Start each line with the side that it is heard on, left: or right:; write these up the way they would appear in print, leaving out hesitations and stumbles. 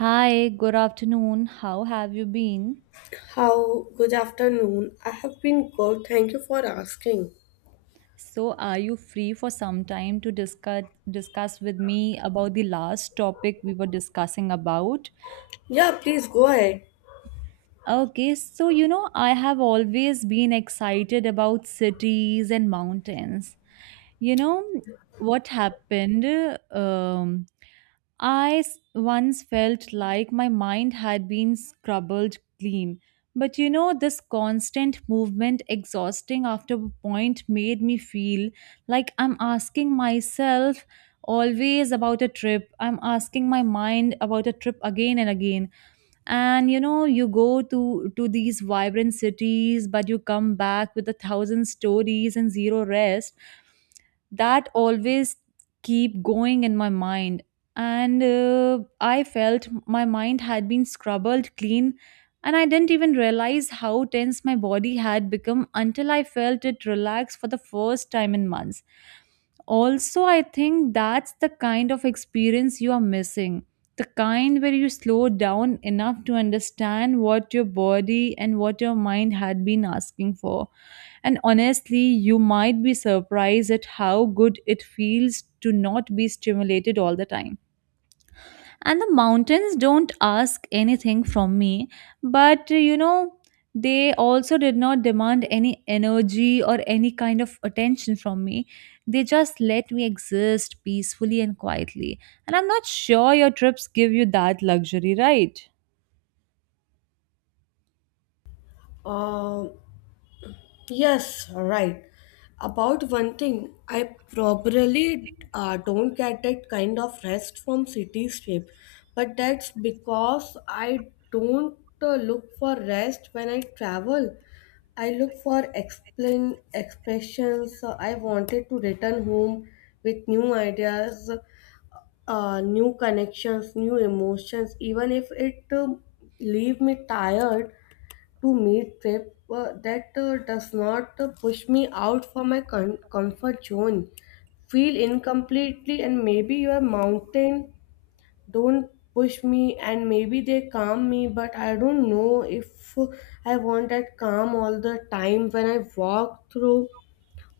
right: Hi, good afternoon. How have you been?
left: How good afternoon. I have been good. Thank you for asking.
right: So, are you free for some time to discuss with me about the last topic we were discussing about?
left: Yeah, please go ahead.
right: Okay, so you know, I have always been excited about cities and mountains. You know, what happened? Um, once felt like my mind had been scrubbed clean. But you know, this constant movement, exhausting after a point, made me feel like I'm asking myself always about a trip. I'm asking my mind about a trip again and again. And you know, you go to these vibrant cities, but you come back with a thousand stories and zero rest that always keep going in my mind. And I felt my mind had been scrubbed clean, and I didn't even realize how tense my body had become until I felt it relax for the first time in months. Also, I think that's the kind of experience you are missing, the kind where you slow down enough to understand what your body and what your mind had been asking for. And honestly, you might be surprised at how good it feels to not be stimulated all the time. And the mountains don't ask anything from me, but you know, they also did not demand any energy or any kind of attention from me. They just let me exist peacefully and quietly. And I'm not sure your trips give you that luxury, right?
left: Um, yes, right. About one thing, I probably don't get that kind of rest from cityscape, but that's because I don't look for rest when I travel. I look for explain expressions. So, I wanted to return home with new ideas, new connections, new emotions, even if it leave me tired to meet trip that does not push me out from my comfort zone. Feel incompletely and maybe your mountain don't push me and maybe they calm me, but I don't know if I want that calm all the time. When I walk through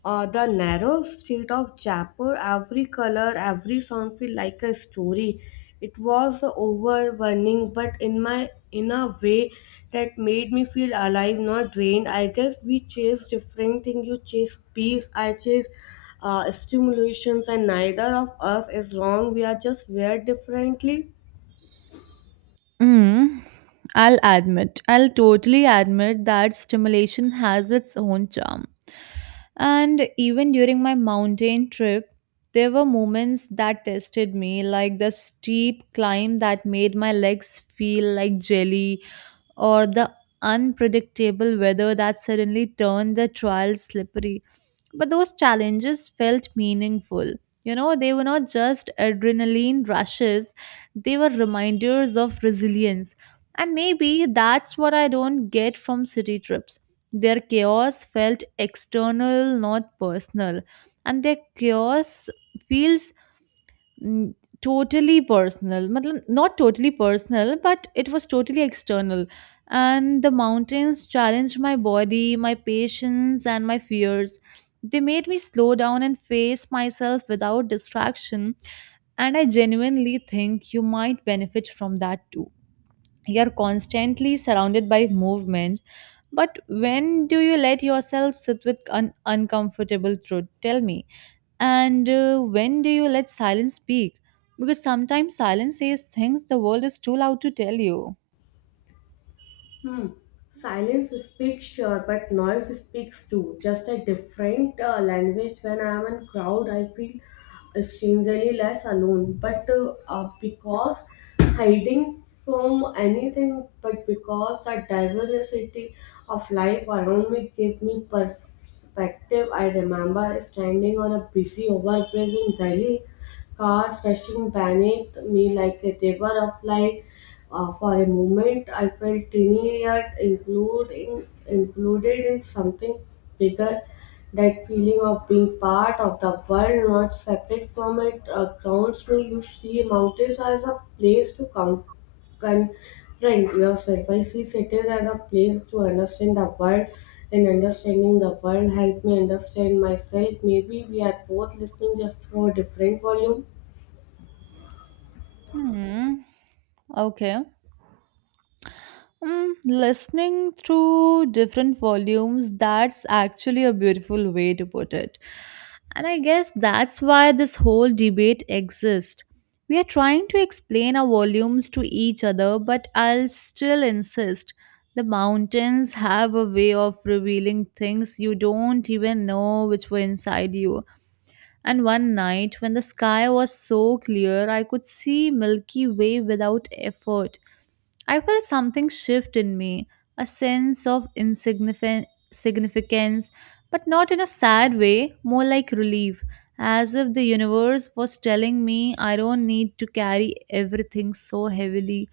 left: the narrow street of Jaipur, every color, every sound feel like a story. It was overwhelming, but in a way that made me feel alive, not drained. I guess we chase different things. You chase peace. I chase stimulations, and neither of us is wrong. We are just wired differently.
right: Mm, I'll admit, I'll totally admit that stimulation has its own charm. And even during my mountain trip, there were moments that tested me, like the steep climb that made my legs feel like jelly, or the unpredictable weather that suddenly turned the trail slippery. But those challenges felt meaningful. You know, they were not just adrenaline rushes, they were reminders of resilience. And maybe that's what I don't get from city trips. Their chaos felt external, not personal. And their chaos feels, mm, totally personal, matlab not totally personal, but it was totally external. And the mountains challenged my body, my patience, and my fears. They made me slow down and face myself without distraction. And I genuinely think you might benefit from that too. You're constantly surrounded by movement, but when do you let yourself sit with an uncomfortable truth? Tell me. And when do you let silence speak? Because sometimes silence says things the world is too loud to tell you.
left: Hmm. Silence speaks, sure, but noise speaks too. Just a different language. When I am in crowd, I feel strangely less alone. But because hiding from anything, but because the diversity of life around me gave me perspective. I remember standing on a busy overbridge in Delhi, cars rushing beneath me like a river of light. For a moment, I felt teeny yet included in something bigger. That feeling of being part of the world, not separate from it, grounds me. You see mountains as a place to come confront yourself. I see cities as a place to understand the world, and understanding the world help me understand myself. Maybe we are both listening just through a different volume.
right: Hmm. Okay. Mm, listening through different volumes, that's actually a beautiful way to put it. And I guess that's why this whole debate exists. We are trying to explain our volumes to each other, but I'll still insist the mountains have a way of revealing things you don't even know which were inside you. And one night, when the sky was so clear, I could see Milky Way without effort. I felt something shift in me, a sense of insignificant significance, but not in a sad way, more like relief, as if the universe was telling me I don't need to carry everything so heavily.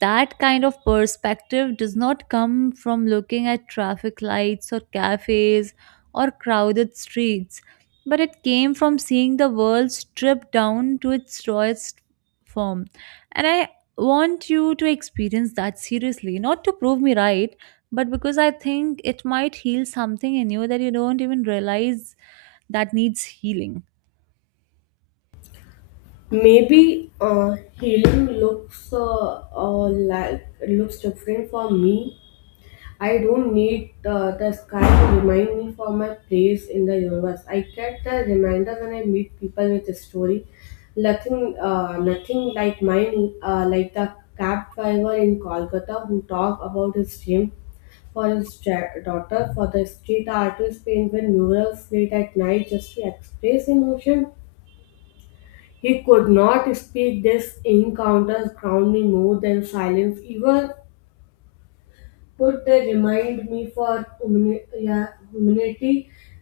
right: That kind of perspective does not come from looking at traffic lights or cafes or crowded streets, but it came from seeing the world stripped down to its rawest form. And I want you to experience that, seriously, not to prove me right, but because I think it might heal something in you that you don't even realize that needs healing.
left: Maybe healing looks different for me. I don't need the sky to remind me for my place in the universe. I get the reminder when I meet people with a story. Nothing like mine, like the cab driver in Kolkata who talked about his dream for his daughter, for the street artist painted murals late at night just to express emotion. He could not speak. This encounters ground me more than silence. Even would they remind me for yeah, humanity,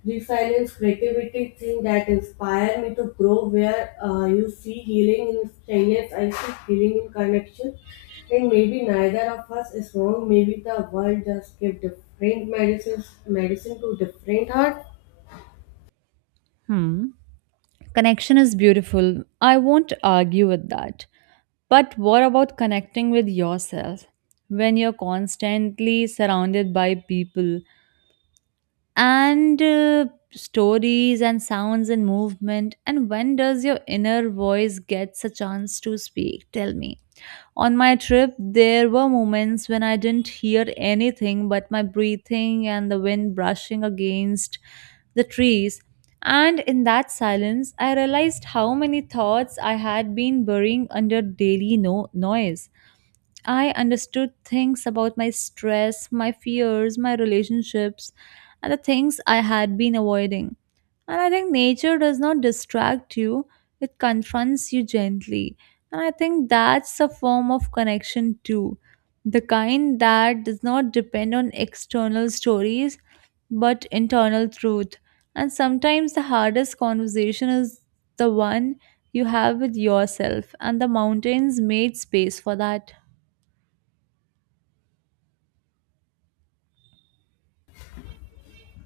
left: resilience, creativity, things that inspire me to grow. Where you see healing in strangers, I see healing in connection. And maybe neither of us is wrong. Maybe the world just give different medicines, medicine to different heart.
right: Hmm. Connection is beautiful, I won't argue with that. But what about connecting with yourself when you're constantly surrounded by people and stories and sounds and movement? And when does your inner voice gets a chance to speak? Tell me. On my trip, there were moments when I didn't hear anything but my breathing and the wind brushing against the trees. And in that silence, I realized how many thoughts I had been burying under daily noise. I understood things about my stress, my fears, my relationships, and the things I had been avoiding. And I think nature does not distract you, it confronts you gently. And I think that's a form of connection too. The kind that does not depend on external stories but internal truth. And sometimes the hardest conversation is the one you have with yourself, and the mountains made space for that.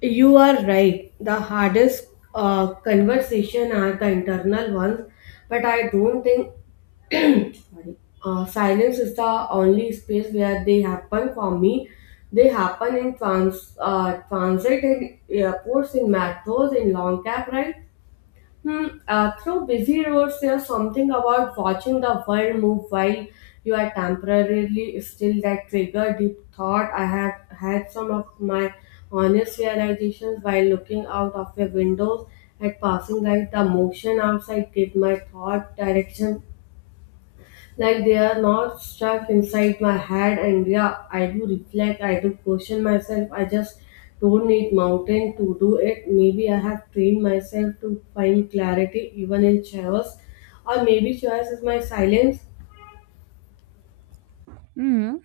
left: You are right. The hardest conversation are the internal ones, but I don't think. Sorry. Silence is the only space where they happen for me. They happen in transit, in airports, in metros, in long cab rides. Hmm, through busy roads, there's something about watching the world move while you are temporarily still that trigger deep thought. I have had some of my honest realizations while looking out of a windows at passing light. The motion outside gave my thought direction, like they are not stuck inside my head, and yeah, I do reflect, I do question myself. I just don't need mountain to do it. Maybe I have trained myself to find clarity even in chaos, or maybe chaos is my silence.
right: Hmm.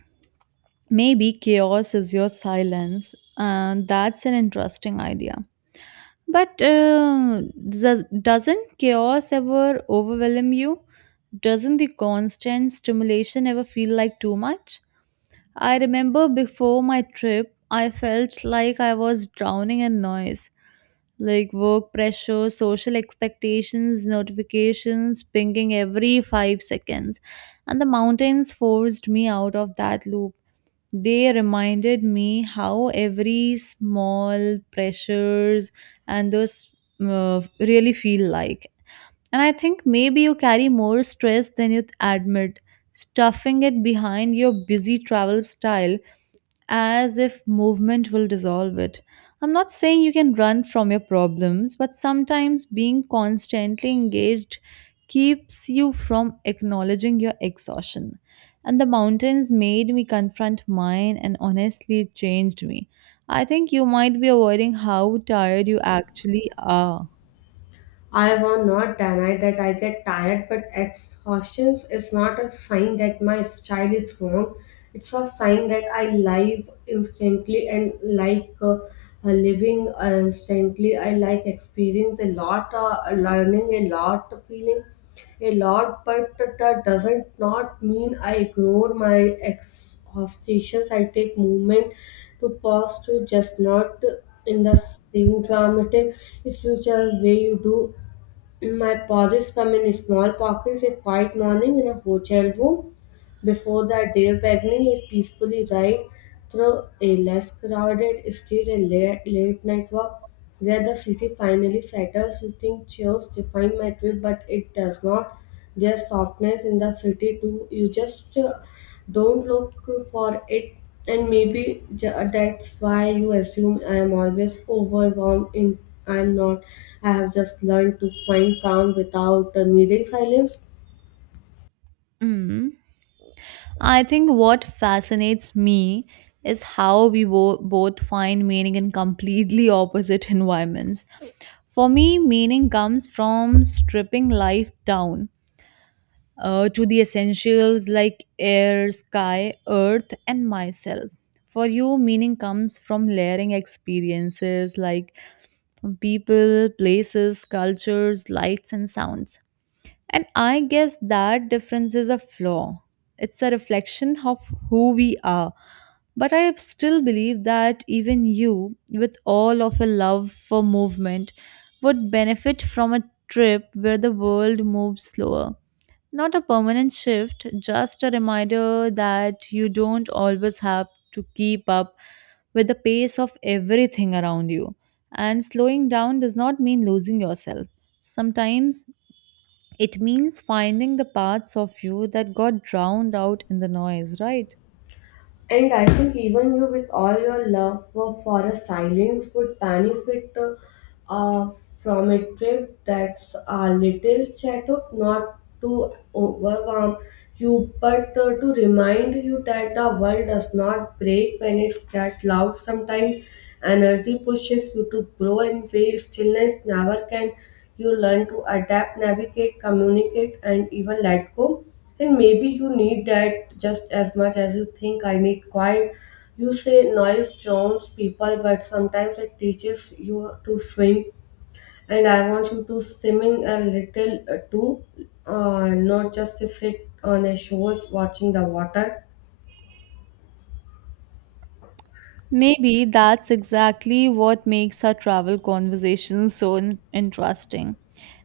right: Maybe chaos is your silence, and that's an interesting idea. But does, doesn't chaos ever overwhelm you? Doesn't the constant stimulation ever feel like too much? I remember before my trip, I felt like I was drowning in noise, like work pressure, social expectations, notifications pinging every 5 seconds. And the mountains forced me out of that loop. They reminded me how every small pressures and those really feel like. And I think maybe you carry more stress than you admit, stuffing it behind your busy travel style as if movement will dissolve it. I'm not saying you can run from your problems, but sometimes being constantly engaged keeps you from acknowledging your exhaustion. And the mountains made me confront mine, and honestly, it changed me. I think you might be avoiding how tired you actually are.
left: I will not deny that I get tired, but exhaustion is not a sign that my style is wrong. It's a sign that I live instantly, and like living instantly. I like experience a lot, learning a lot, feeling a lot, but that doesn't not mean I ignore my exhaustations. I take moment to pause, to just not in the same dramatic spiritual way you do. My pauses come in small pockets: a quiet morning in a hotel room, before that, Dave Bagney peacefully ride through a less crowded street, and late night walk where the city finally settles. You think chairs define my trip, but it does not. There's softness in the city too. You just don't look for it, and maybe that's why you assume I am always overwhelmed. In I'm not. I have just learned to find calm without needing silence.
right: Mm. I think what fascinates me is how we both find meaning in completely opposite environments. For me, meaning comes from stripping life down to the essentials, like air, sky, earth, and myself. For you, meaning comes from layering experiences, like from people, places, cultures, lights, and sounds. And I guess that difference is a flaw. It's a reflection of who we are. But I still believe that even you, with all of your love for movement, would benefit from a trip where the world moves slower. Not a permanent shift, just a reminder that you don't always have to keep up with the pace of everything around you. And slowing down does not mean losing yourself. Sometimes it means finding the parts of you that got drowned out in the noise, right?
left: And I think even you, with all your love for, a silence, would benefit uh, from a trip that's a little chat up, not to overwhelm you, but to remind you that the world does not break when it's that loud. Sometimes energy pushes you to grow and way stillness never can. You learn to adapt, navigate, communicate, and even let go. And maybe you need that just as much as you think I need quiet. You say noise charms people, but sometimes it teaches you to swim. And I want you to swimming a little too, not just to sit on a shore watching the water.
right: Maybe that's exactly what makes our travel conversations so interesting.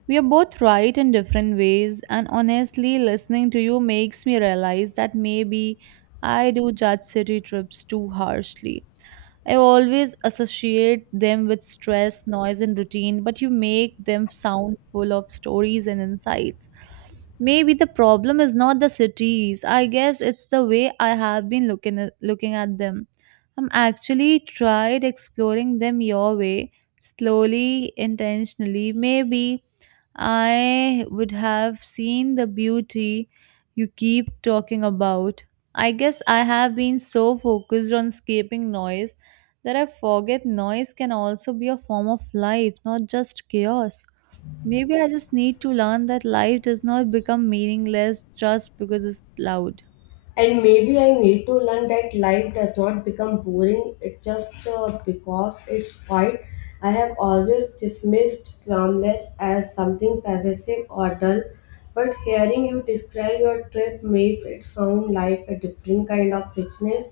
right: We are both right in different ways, and honestly, listening to you makes me realize that maybe I do judge city trips too harshly. I always associate them with stress, noise, and routine, but you make them sound full of stories and insights. Maybe the problem is not the cities. I guess it's the way I have been looking at them. I'm actually tried exploring them your way, slowly, intentionally. Maybe I would have seen the beauty you keep talking about. I guess I have been so focused on escaping noise that I forget noise can also be a form of life, not just chaos. Maybe I just need to learn that life does not become meaningless just because it's loud.
left: And maybe I need to learn that life does not become boring it just because it's quiet. I have always dismissed glamless as something possessive or dull, but hearing you describe your trip makes it sound like a different kind of richness.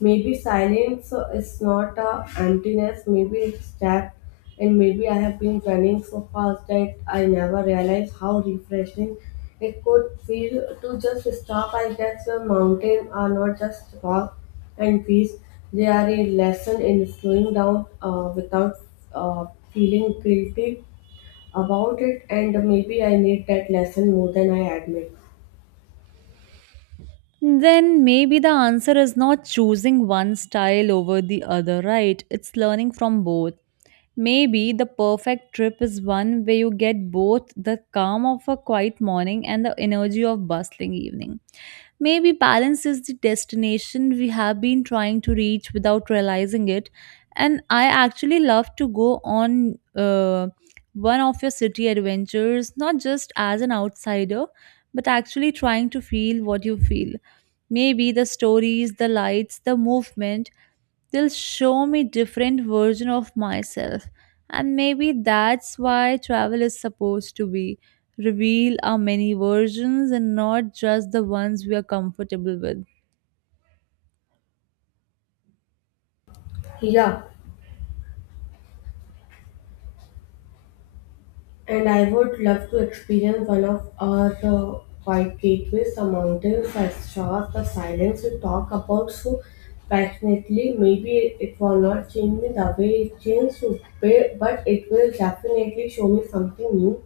left: Maybe silence is not a emptiness, maybe it's depth. And maybe I have been running so fast that I never realized how refreshing it could feel to just stop. I guess the mountains are not just rock and trees; they are a lesson in slowing down without uh, feeling guilty about it. And maybe I need that lesson more than I admit.
right: Then maybe the answer is not choosing one style over the other, right? It's learning from both. Maybe the perfect trip is one where you get both the calm of a quiet morning and the energy of bustling evening. Maybe balance is the destination we have been trying to reach without realizing it. And I actually love to go on one of your city adventures, not just as an outsider, but actually trying to feel what you feel. Maybe the stories, the lights, the movement, they'll show me different version of myself. And maybe that's why travel is supposed to be reveal our many versions and not just the ones we are comfortable with.
left: Yeah. And I would love to experience one of our white gateways, the mountains, the stars, the silence you talk about so passionately. Maybe it will not change me the way it changed you, but it will definitely show me something new.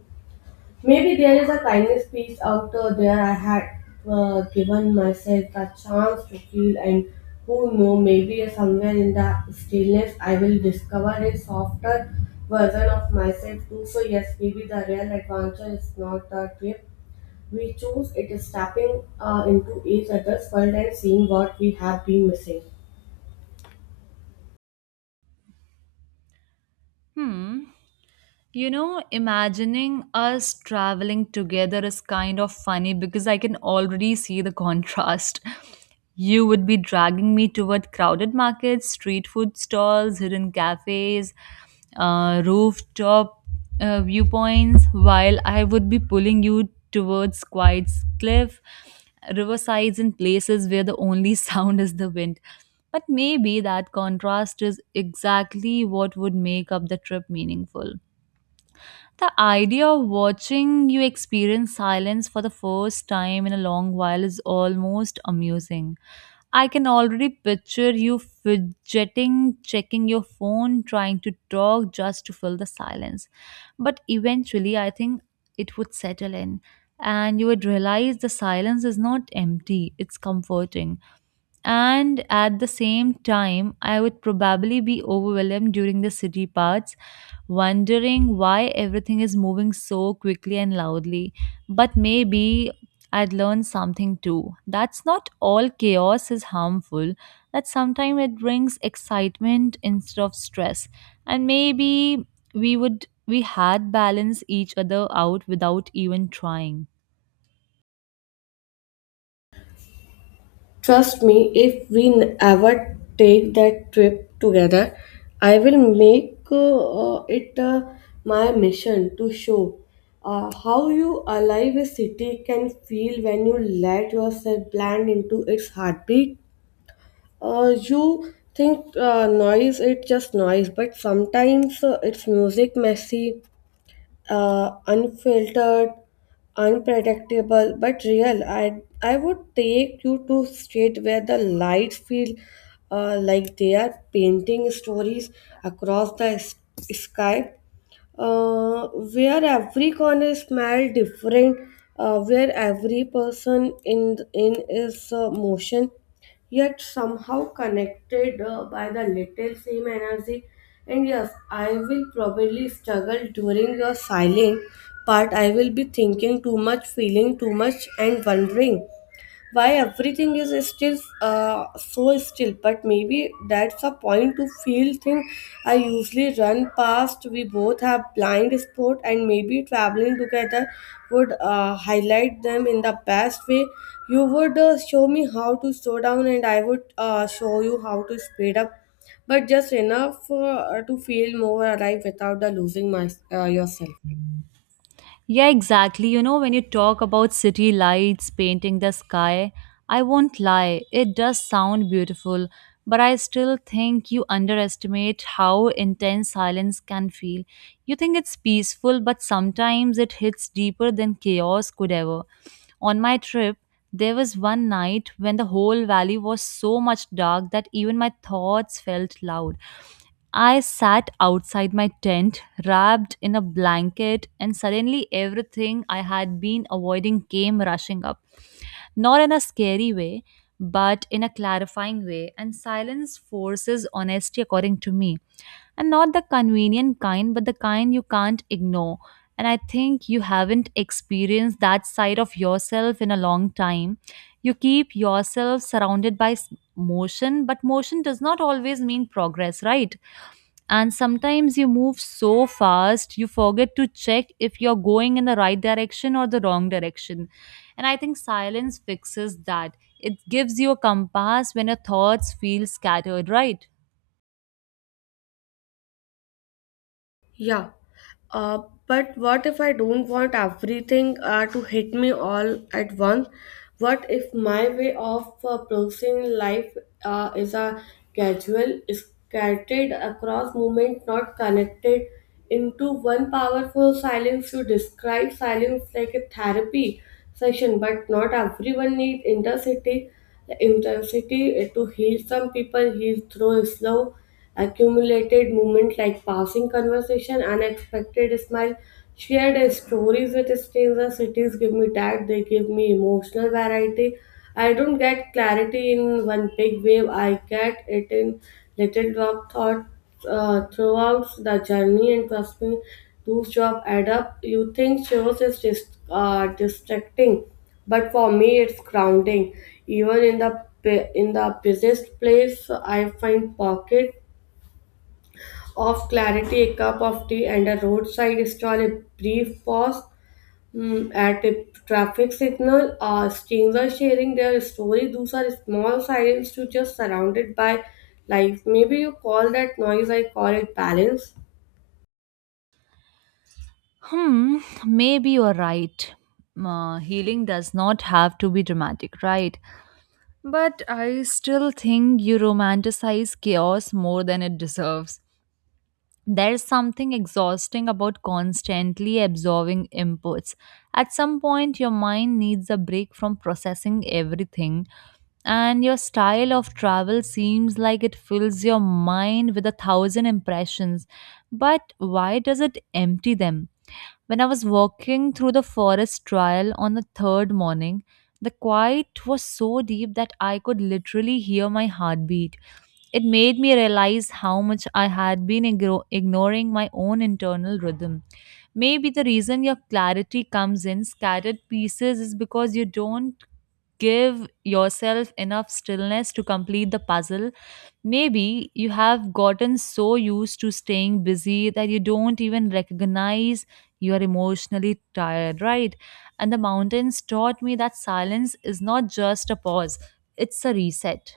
left: Maybe there is a kindness piece out there I had given myself a chance to feel, and who know, maybe somewhere in the stillness I will discover a softer version of myself too. So, yes, maybe the real adventure is not the trip we choose, it is stepping into each other's world and seeing what we have been missing.
right: Hmm. You know, imagining us traveling together is kind of funny because I can already see the contrast. You would be dragging me toward crowded markets, street food stalls, hidden cafes, rooftop viewpoints, while I would be pulling you towards quiet cliff, riversides, and places where the only sound is the wind. But maybe that contrast is exactly what would make up the trip meaningful. The idea of watching you experience silence for the first time in a long while is almost amusing. I can already picture you fidgeting, checking your phone, trying to talk just to fill the silence. But eventually, I think it would settle in, and you would realize the silence is not empty, it's comforting. And at the same time, I would probably be overwhelmed during the city parts, wondering why everything is moving so quickly and loudly. But maybe I'd learn something too. That's not all chaos is harmful, that sometimes it brings excitement instead of stress. And maybe we had balance each other out without even trying.
left: Trust me, if we ever take that trip together, I will make it my mission to show how you alive a city can feel when you let yourself blend into its heartbeat. You think noise, it's just noise, but sometimes it's music, messy, unfiltered, unpredictable, but real. I would take you to street where the lights feel like they are painting stories across the sky, where every corner smell different, where every person in is motion, yet somehow connected by the little same energy. And yes, I will probably struggle during your silent part. I will be thinking too much, feeling too much, and wondering why everything is still so still. But maybe that's a point to feel thing I usually run past. We both have blind spot, and maybe traveling together would highlight them in the best way. You would show me how to slow down, and I would show you how to speed up, but just enough to feel more alive without losing yourself.
right: Yeah, exactly. You know, when you talk about city lights painting the sky, I won't lie, it does sound beautiful, but I still think you underestimate how intense silence can feel. You think it's peaceful, but sometimes it hits deeper than chaos could ever. On my trip, there was one night when the whole valley was so much dark that even my thoughts felt loud. I sat outside my tent, wrapped in a blanket, and suddenly everything I had been avoiding came rushing up. Not in a scary way, but in a clarifying way. And silence forces honesty, according to me. And not the convenient kind, but the kind you can't ignore. And I think you haven't experienced that side of yourself in a long time. You keep yourself surrounded by motion, but motion does not always mean progress, right? And sometimes you move so fast, you forget to check if you're going in the right direction or the wrong direction. And I think silence fixes that. It gives you a compass when your thoughts feel scattered, right?
left: Yeah. But what if I don't want everything to hit me all at once? What if my way of approaching life is a gradual, scattered across movement, not connected into one powerful silence? You describe silence like a therapy session, but not everyone needs intensity. The intensity to heal. Some people heal through slow accumulated moments like passing conversation, unexpected smile, shared stories with strangers. Cities give me that, they give me emotional variety. I don't get clarity in one big wave, I get it in little drop thought throughout the journey, and trust me, those jobs add up. You think shows is just distracting, but for me, it's grounding. Even in the busiest place I find pocket of clarity, a cup of tea, and a roadside stall, a brief pause at a traffic signal, strangers sharing their story. Those are small signs to just surrounded by life. Maybe you call that noise, I call it balance.
right: Hmm, maybe you're right. Healing does not have to be dramatic, right? But I still think you romanticize chaos more than it deserves. There's something exhausting about constantly absorbing inputs. At some point, your mind needs a break from processing everything, and your style of travel seems like it fills your mind with a thousand impressions. But why does it empty them? When I was walking through the forest trail on the third morning, the quiet was so deep that I could literally hear my heartbeat. It made me realize how much I had been ignoring my own internal rhythm. Maybe the reason your clarity comes in scattered pieces is because you don't give yourself enough stillness to complete the puzzle. Maybe you have gotten so used to staying busy that you don't even recognize you are emotionally tired, right? And the mountains taught me that silence is not just a pause, it's a reset.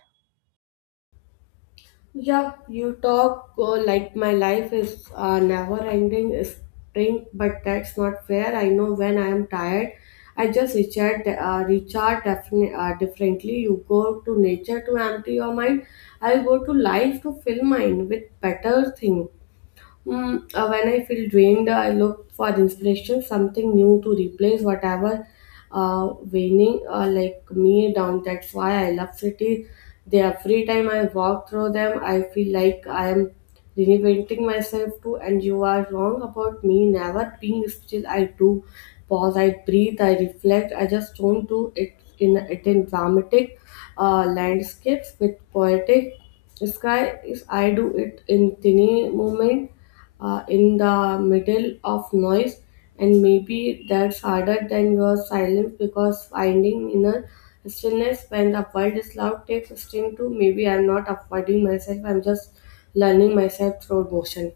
left: Yeah, you talk like my life is a never ending sprint, but that's not fair. I know when I am tired, I just recharge differently. You go to nature to empty your mind. I go to life to fill mine with better thing. Mm, when I feel drained, I look for inspiration, something new to replace whatever waning like me down. That's why I love cities. They every time I walk through them, I feel like I am reinventing myself too. And you are wrong about me never being still. I do pause, I breathe, I reflect. I just don't do it in dramatic landscapes with poetic sky. Is I do it in tiny moment in the middle of noise, and maybe that's harder than your silence, because finding inner stillness when the world is loud takes strength too. Maybe I'm not avoiding myself, I'm just learning myself through motion.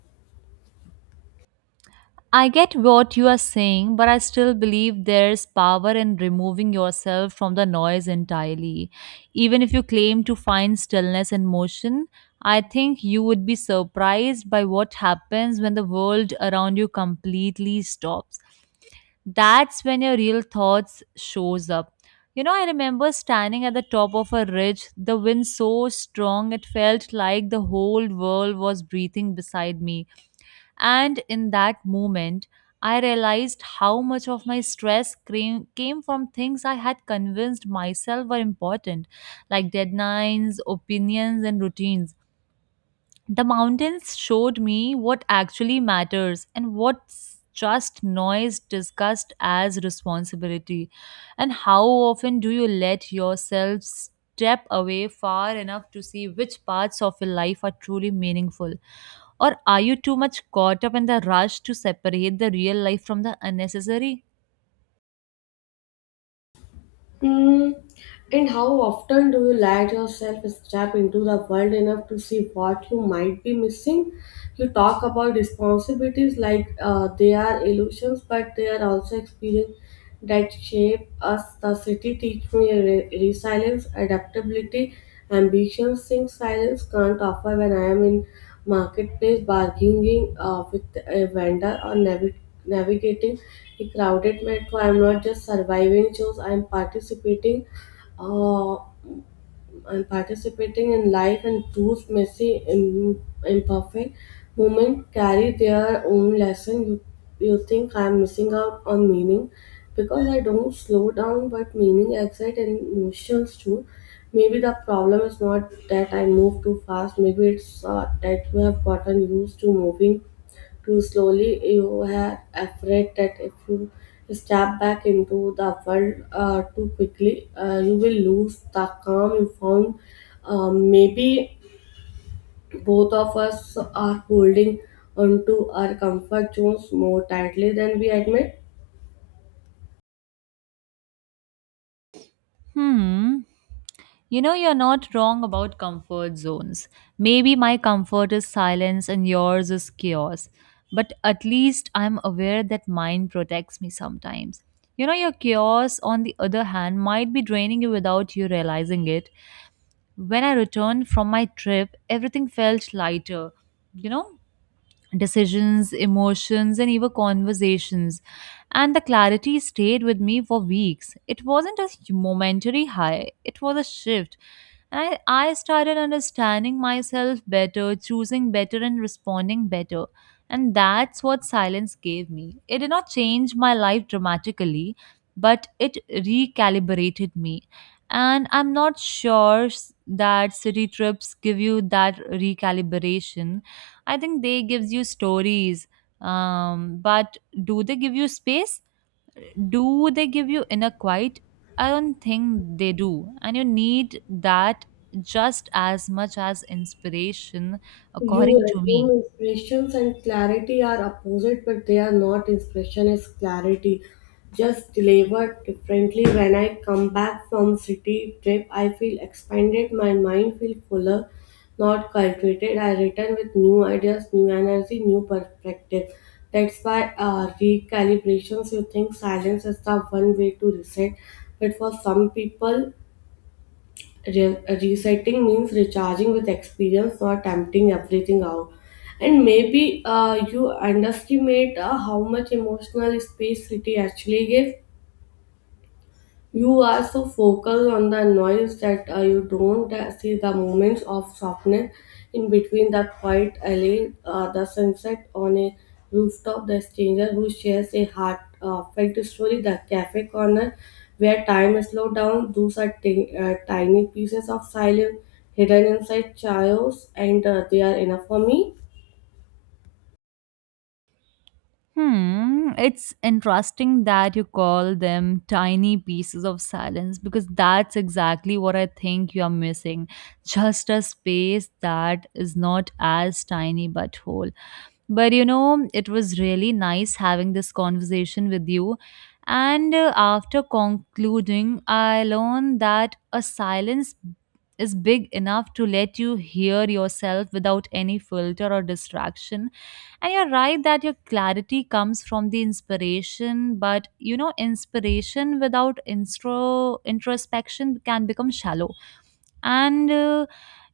right: I get what you are saying, but I still believe there's power in removing yourself from the noise entirely. Even if you claim to find stillness and motion, I think you would be surprised by what happens when the world around you completely stops. That's when your real thoughts shows up. You know, I remember standing at the top of a ridge, the wind so strong it felt like the whole world was breathing beside me. And in that moment, I realized how much of my stress came from things I had convinced myself were important, like deadlines, opinions, and routines. The mountains showed me what actually matters and what's just noise discussed as responsibility. And how often do you let yourself step away far enough to see which parts of your life are truly meaningful? Or are you too much caught up in the rush to separate the real life from the unnecessary?
left: Mm, and how often do you let yourself step into the world enough to see what you might be missing? You talk about responsibilities like they are illusions, but they are also experience that shape us. The city teach me resilience, adaptability, ambition, things silence can't offer. When I am in marketplace bargaining with a vendor or navigating a crowded metro, I'm not just surviving shows. I'm participating. Uh, I'm participating in life, and those messy, imperfect moments carry their own lesson. You think I'm missing out on meaning because I don't slow down, but meaning excites and emotions too. Maybe the problem is not that I move too fast. Maybe it's that you have gotten used to moving too slowly. You are afraid that if you step back into the world too quickly, you will lose the calm you found. Maybe both of us are holding onto our comfort zones more tightly than we admit.
right: Hmm. You know, you're not wrong about comfort zones. Maybe my comfort is silence and yours is chaos. But at least I'm aware that mine protects me sometimes. You know, your chaos, on the other hand, might be draining you without you realizing it. When I returned from my trip, everything felt lighter. You know? Decisions, emotions, and even conversations. And the clarity stayed with me for weeks. It wasn't a momentary high, it was a shift. And I started understanding myself better, choosing better, and responding better. And that's what silence gave me. It did not change my life dramatically, but it recalibrated me. And I'm not sure that city trips give you that recalibration. I think they gives you stories. But do they give you space? Do they give you inner quiet? I don't think they do. And you need that just as much as inspiration,
left: You
right: according to
left: assume
right: me.
left: inspirations and clarity are opposite, but they are not. Inspiration is clarity, just delivered differently. When I come back from city trip, I feel expanded. My mind feel fuller, not cultivated. I return with new ideas, new energy, new perspective. That's why recalibrations. You think silence is the one way to reset, but for some people, resetting means recharging with experience, not emptying everything out. And maybe you underestimate how much emotional space city actually gives. You are so focused on the noise that you don't see the moments of softness in between: the quiet alley, the sunset on a rooftop, the stranger who shares a heartfelt story, the cafe corner where time is slowed down. Those are tiny pieces of silence hidden inside chaos, and they are enough for me.
right: Hmm, it's interesting that you call them tiny pieces of silence because that's exactly what I think you are missing. Just a space that is not as tiny but whole. But you know, it was really nice having this conversation with you. And after concluding, I learned that a silence is big enough to let you hear yourself without any filter or distraction. And you're right that your clarity comes from the inspiration, but you know, inspiration without introspection can become shallow. And, uh,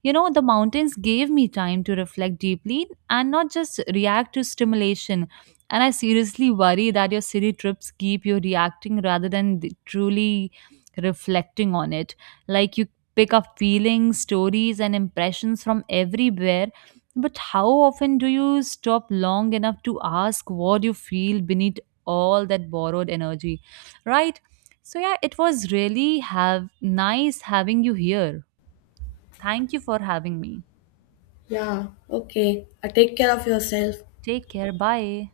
right: you know, the mountains gave me time to reflect deeply and not just react to stimulation. And I seriously worry that your city trips keep you reacting rather than truly reflecting on it. Like you pick up feelings, stories, and impressions from everywhere. But how often do you stop long enough to ask what you feel beneath all that borrowed energy? Right? So yeah, it was really have nice having you here. Thank you for having me.
left: Yeah, okay. Take care of yourself.
right: Take care. Bye.